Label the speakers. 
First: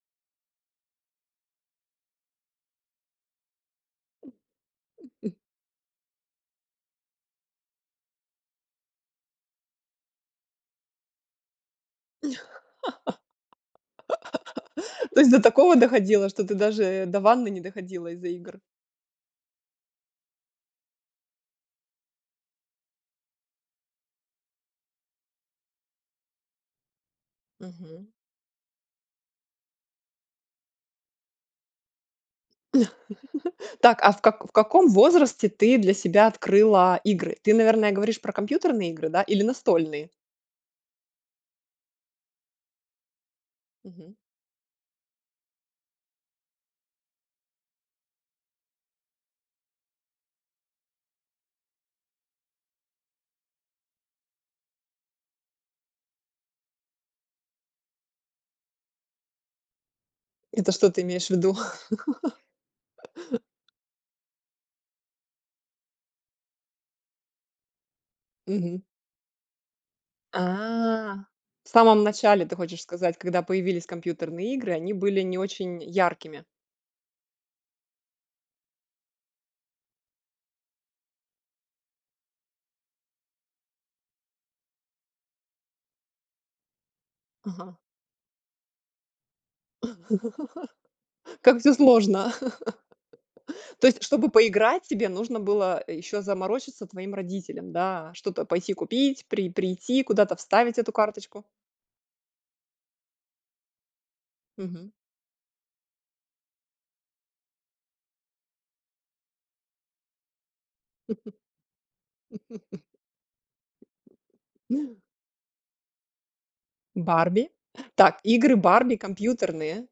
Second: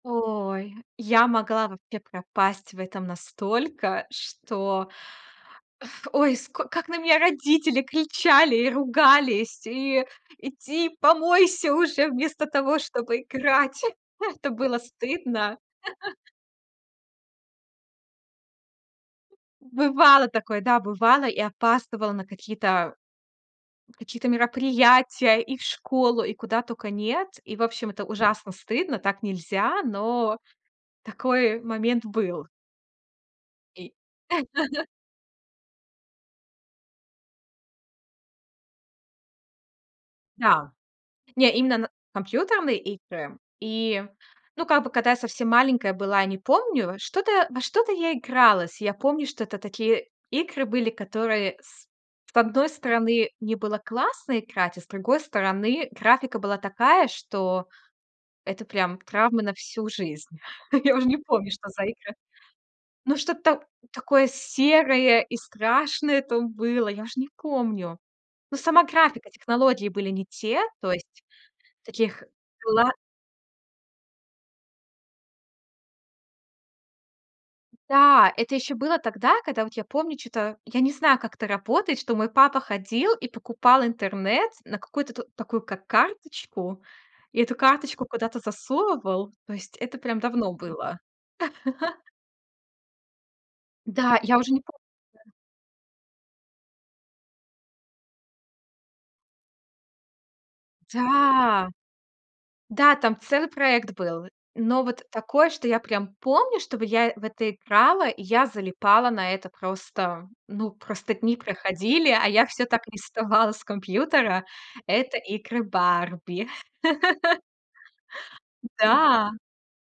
Speaker 1: Ой, я могла вообще пропасть в этом настолько, что
Speaker 2: М.
Speaker 1: ф ой, ско как на меня родители кричали и ругались: "И иди помойся уже, вместо того, чтобы играть!" Это было
Speaker 2: То есть до
Speaker 1: стыдно.
Speaker 2: такого доходило, что ты даже до ванны не доходила из-за игр?
Speaker 1: Бывало такое, да, бывало, и опаздывала на какие-то какие-то мероприятия, и в школу, и куда тока нет. И, в общем, это
Speaker 2: Мгм.
Speaker 1: ужасно стыдно, так нельзя, но такой момент был. И
Speaker 2: Так, а в ка каком возрасте ты для себя открыла игры? Ты, наверное, говоришь про компьютерные игры, да, или настольные?
Speaker 1: Да, не именно на компьютерные игры, и,
Speaker 2: Мгм.
Speaker 1: ну, как бы, когда я совсем маленькая была, я не помню, что-то во что-то я игралась. Я помню, что это такие игры были, которые с с одной стороны, мне было классно играть, а с другой стороны, графика была такая, что это прям травма на всю жизнь.
Speaker 2: Это что
Speaker 1: Я
Speaker 2: ты
Speaker 1: уже не
Speaker 2: имеешь в
Speaker 1: помню,
Speaker 2: виду?
Speaker 1: что за игра. Но что-то такое серое и страшное там было. Я уже не помню. Но
Speaker 2: Мгм.
Speaker 1: сама графика, технологии были не те. То
Speaker 2: А,
Speaker 1: есть
Speaker 2: в самом
Speaker 1: таких
Speaker 2: начале ты хочешь
Speaker 1: была
Speaker 2: сказать, когда появились компьютерные игры, они были не очень яркими?
Speaker 1: Да, это ещё было тогда, когда вот я помню чё-то, я не знаю, как это работает, что мой папа ходил и покупал интернет на какую-то такую, как карточку, и эту
Speaker 2: Ага.
Speaker 1: карточку куда-то засовывал. То есть это прям давно было.
Speaker 2: Как всё сложно. То есть,
Speaker 1: Да,
Speaker 2: чтобы
Speaker 1: я уже не
Speaker 2: поиграть,
Speaker 1: помню.
Speaker 2: тебе
Speaker 1: [unintelligible]
Speaker 2: нужно было ещё заморочиться твоим родителям, да, что-то пойти купить, при прийти, куда-то вставить эту карточку.
Speaker 1: Да, да, там целый проект был. Но
Speaker 2: Мгм.
Speaker 1: вот такое, что я прям помню, чтобы я в это играла, и я залипала на это. Просто, ну, просто дни проходили, а я всё так и не вставала с компьютера. Это игры "Барби".
Speaker 2: "Барби"? Так, игры "Барби"
Speaker 1: Да!
Speaker 2: компьютерные.